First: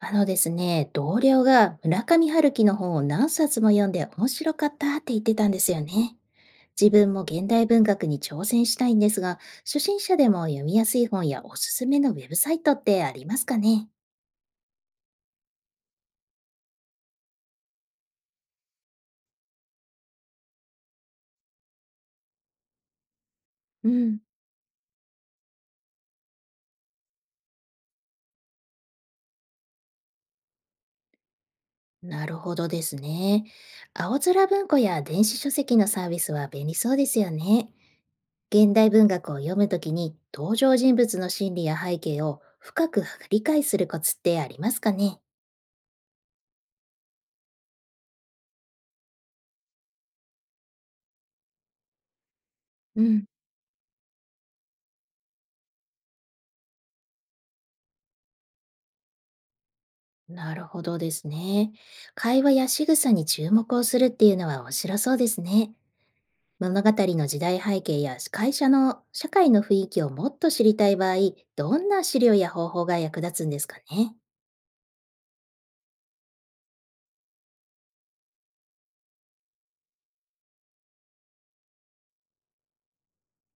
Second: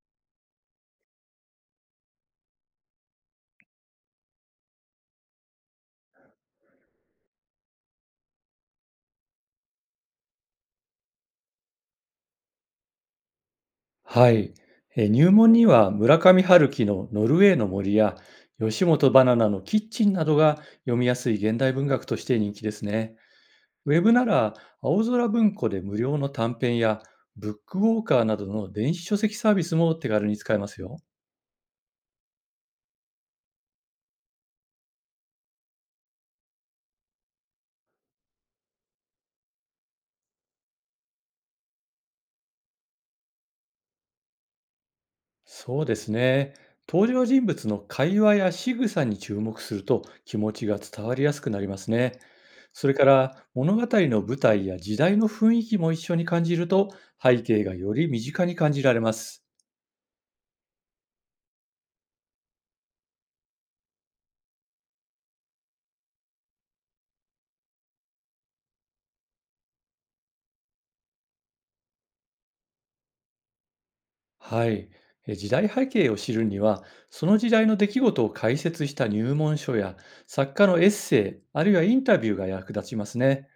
あのですね、同僚が村上春樹の本を何冊も読んで面白かったって言ってたんですよね。自分も現代文学に挑戦したいんですが、初心者でも読みやすい本やおすすめのウェブサイトってありますかね？はい、入門には村上春樹の「ノルウェーの森」や吉本バナナの「キッチン」などが読みやすい現代文学として人気ですね。うウェブん。なら青空文庫で無料の短編やブックウォーカーなどの電子書籍サービスも手軽に使えますよ。なるほどですね。青空文庫や電子書籍のサービスは便利そうですよね。現代文学を読むときに登場人物の心理や背景を深く理解するコツってありますかね？そうですね。登場人物の会話や仕草に注目すると気持ちが伝わりやすくなりますね。それうかん。ら物語の舞台や時代の雰囲気も一緒に感じると背景がより身近に感じられます。なるほどですね。会話や仕草に注目をするっていうのは面白そうですね。物語の時代背景や会社の社会の雰囲気をもっと知りたい場合、どんな資料や方法が役立つんですかね。はい。時代背景を知るには、その時代の出来事を解説した入門書や作家のエッセイ、あるいはインタビューが役立ちますね。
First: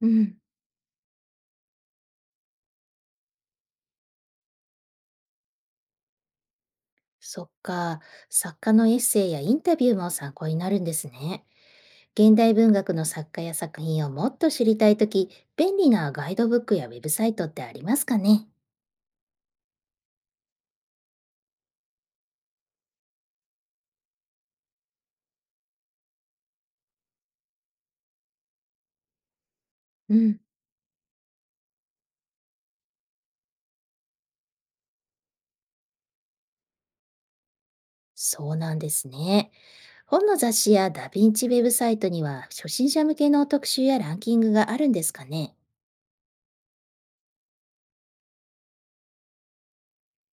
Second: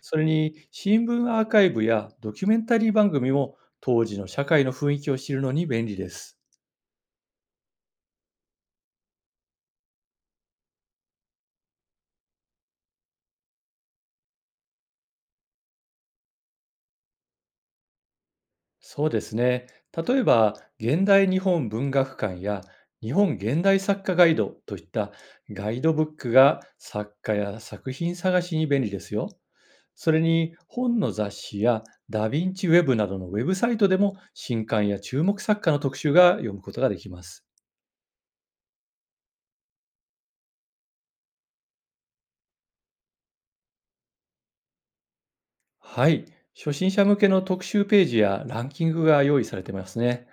うそれん。に新聞アーカイブやドキュメンタリー番組も当時の社会の雰囲気を知るのに便利です。そっか、作家のエッセイやインタビューも参考になるんですね。現代文学の作家や作品をもっと知りたいとき、便利なガイドブックやウェブサイトってありますかね？そうですね。例えば、現代日本文学館や日本現代作家ガイドといったガイドブックが作家や作品探しに便利ですよ。そうれん。に本の雑誌やダヴィンチウェブなどのウェブサイトでも新刊や注目作家の特集が読むことができます。そうなんですね。本の雑誌やダヴィンチウェブサイトには初心者向けの特集やランキングがあるんですかね？はい。初心者向けの特集ページやランキングが用意されてますね。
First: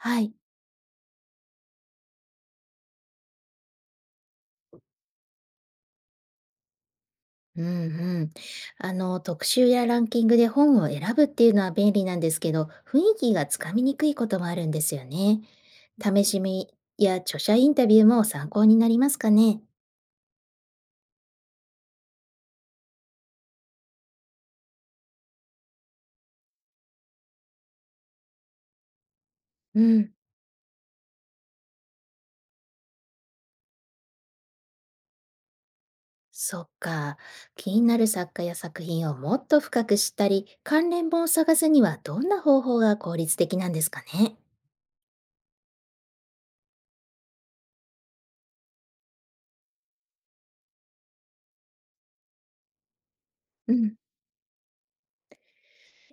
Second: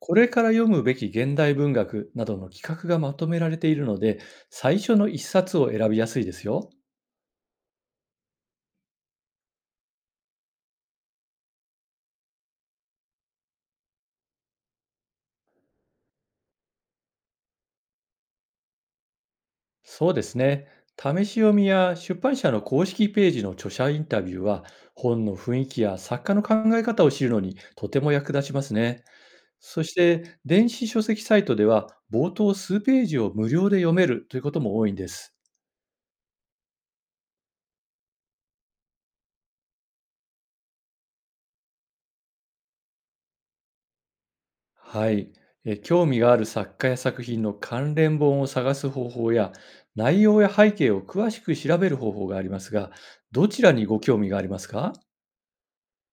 これい。から読むべき現代文学などの企画がまとめられているので、最初の一冊を選びやすいですよ。うんうん。あの、特集やランキングで本を選ぶっていうのは便利なんですけど、雰囲気がつかみにくいこともあるんですよね。試し見や著者インタビューも参考になりますかね？そうですね。試し読みや出版社の公式ページの著者インタビューは、本の雰囲気や作家の考え方を知るのにとても役立ちますね。うそしん。て、電子書籍サイトでは、冒頭数ページを無料で読めるということも多いんです。そっか。気になる作家や作品をもっと深く知ったり、関連本を探すにはどんな方法が効率的なんですかね？はい、興味がある作家や作品の関連本を探す方法や、内容や背景を詳しく調べる方法がありますが、どちらうにん。ご興味がありますか？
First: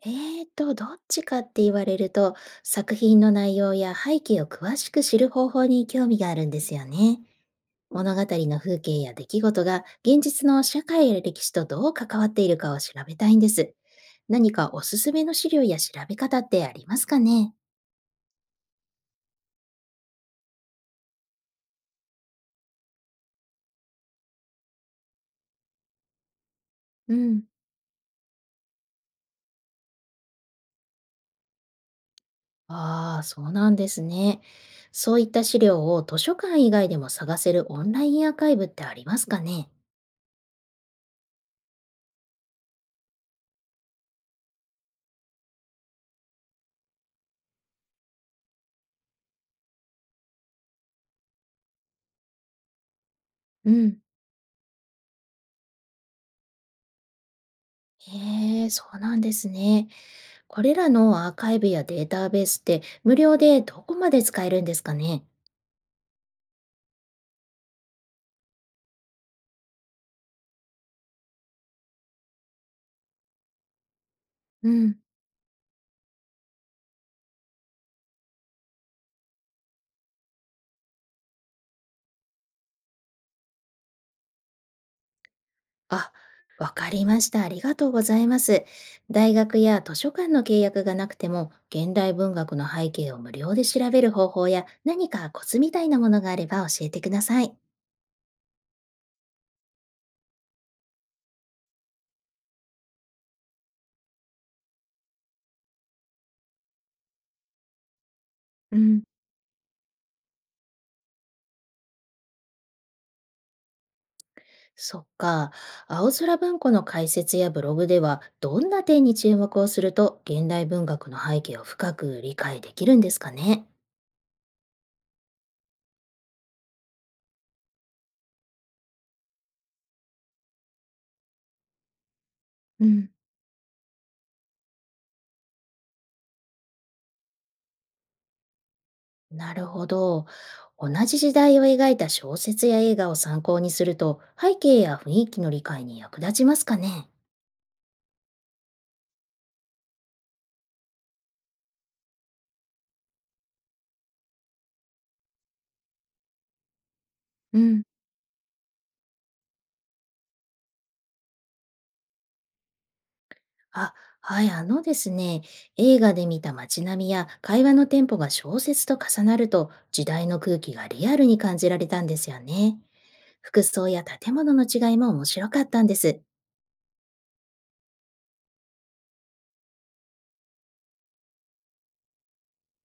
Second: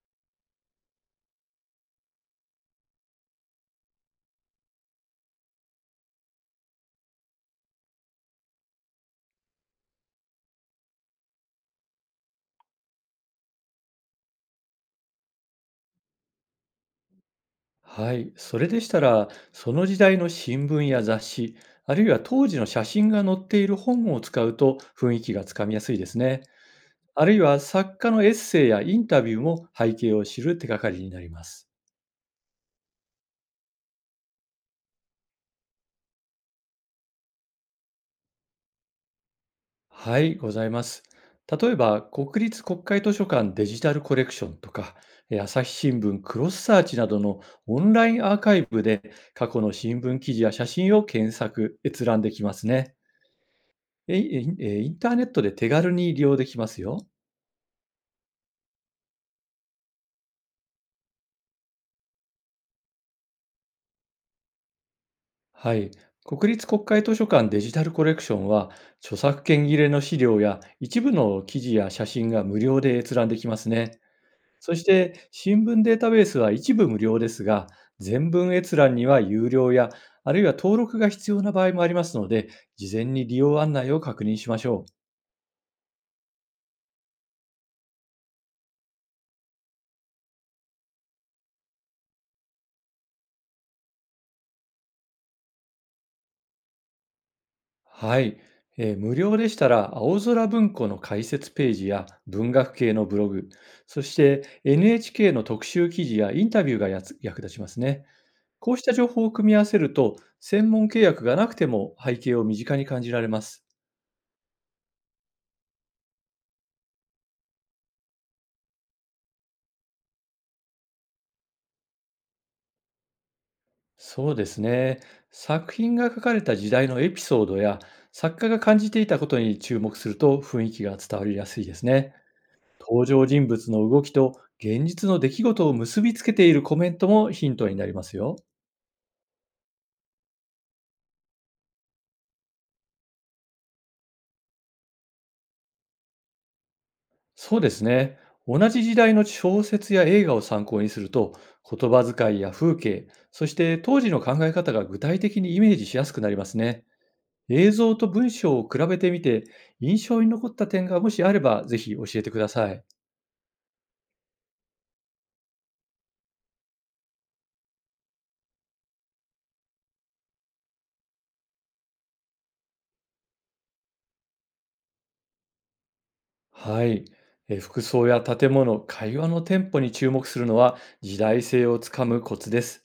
どっちかって言われると、作品の内容や背景を詳しく知る方法に興味があるんですよね。物語の風景や出来事が現実の社会や歴史とどう関わっているかを調べたいんです。何かおすすめの資料や調べ方ってありますかね？はい、それでしたらその時代の新聞や雑誌、あるいは当時の写真が載っている本を使うと雰囲気がつかみやすいですね。うあるいん。は作家のエッセイやインタビューも背景を知る手がかりになります。ああ、そうなんですね。そういった資料を図書館以外でも探せるオンラインアーカイブってありますかね？はい、ございます。例えば、国立国会図書館デジタルコレクションとか、朝日新聞クロスサーチなどのオンラインアーカイブで過去の新聞記事や写真を検索、閲覧できますね。うん。えいえいえーインターネットで手軽に利用できますよ。へえ、そうなんですね。これらのアーカイブやデータベースって無料でどこまで使えるんですかね？はい。国立国会図書館デジタルコレクションは、著作権切れの資料や一部の記事や写真が無料で閲覧できますね。うそしん。て新聞データベースは一部無料ですが、全文閲覧には有料や、あるいは登録が必要な場合もありますので、事前に利用案内を確認しましょう。あ、わかりました。ありがとうございます。大学や図書館の契約がなくても、現代文学の背景を無料で調べる方法や何かコツみたいなものがあれば教えてください。はい。無料でしたら、青空文庫の解説ページや文学系のブログ、そして NHK の特集記事やインタビューが役立ちますね。こううしたん。情報を組み合わせると、専門契約がなくても背景を身近に感じられます。そっか。青空文庫の解説やブログでは、どんな点に注目をすると、現代文学の背景を深く理解できるんですかね？そうですね。作品が書かれた時代のエピソードや作家が感じていたことに注目すると雰囲気が伝わりやすいですね。う登ん。場人物の動きと現実の出来事を結びつけているコメントもヒントになりますよ。なるほど。同じ時代を描いた小説や映画を参考にすると、背景や雰囲気の理解に役立ちますかね？そうですね。同じ時代の小説や映画を参考にすると、言葉遣いや風景、そして当時の考え方が具体的にイメージしやすくなりますね。う映ん、像と文章を比べてみて、印象に残った点がもしあればぜひ教えてください。あ、はい、あのですね、映画で見た街並みや会話のテンポが小説と重なると、時代の空気がリアルに感じられたんですよね。服装や建物の違いも面白かったんです。はい。服装や建物、会話のテンポに注目するのは時代性をつかむコツです。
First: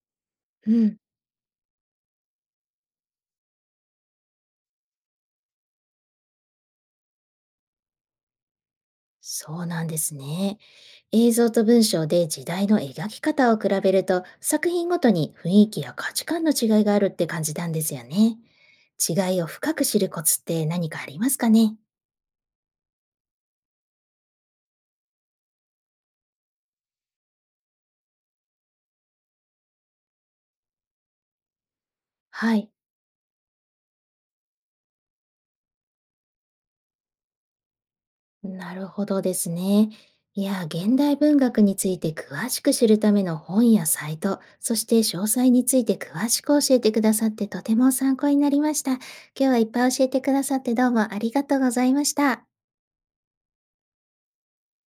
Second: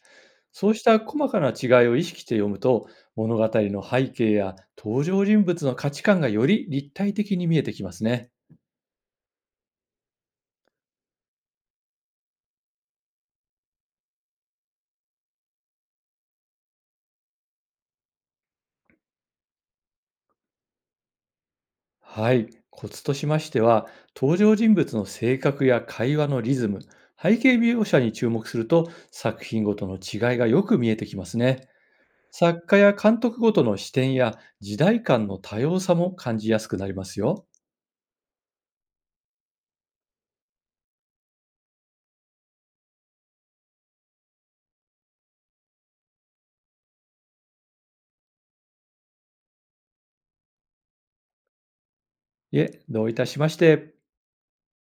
そううしん。た細かな違いを意識して読むと、物語の背景や登場人物の価値観がより立体的に見えてきますね。そうなんですね。映像と文章で時代の描き方を比べると作品ごとに雰囲気や価値観の違いがあるって感じたんですよね。違いを深く知るコツって何かありますかね？はい。コツとしましては、登場人物の性格や会話のリズム、背景描写に注目すると作品ごとの違いがよく見えてきますね。は作い。家や監督ごとの視点や時代感の多様さも感じやすくなりますよ。なるほどですね。いや、現代文学について詳しく知るための本やサイト、そして詳細について詳しく教えてくださってとても参考になりました。今日はいっぱい教えてくださってどうもありがとうございました。いえ、どういたしまして。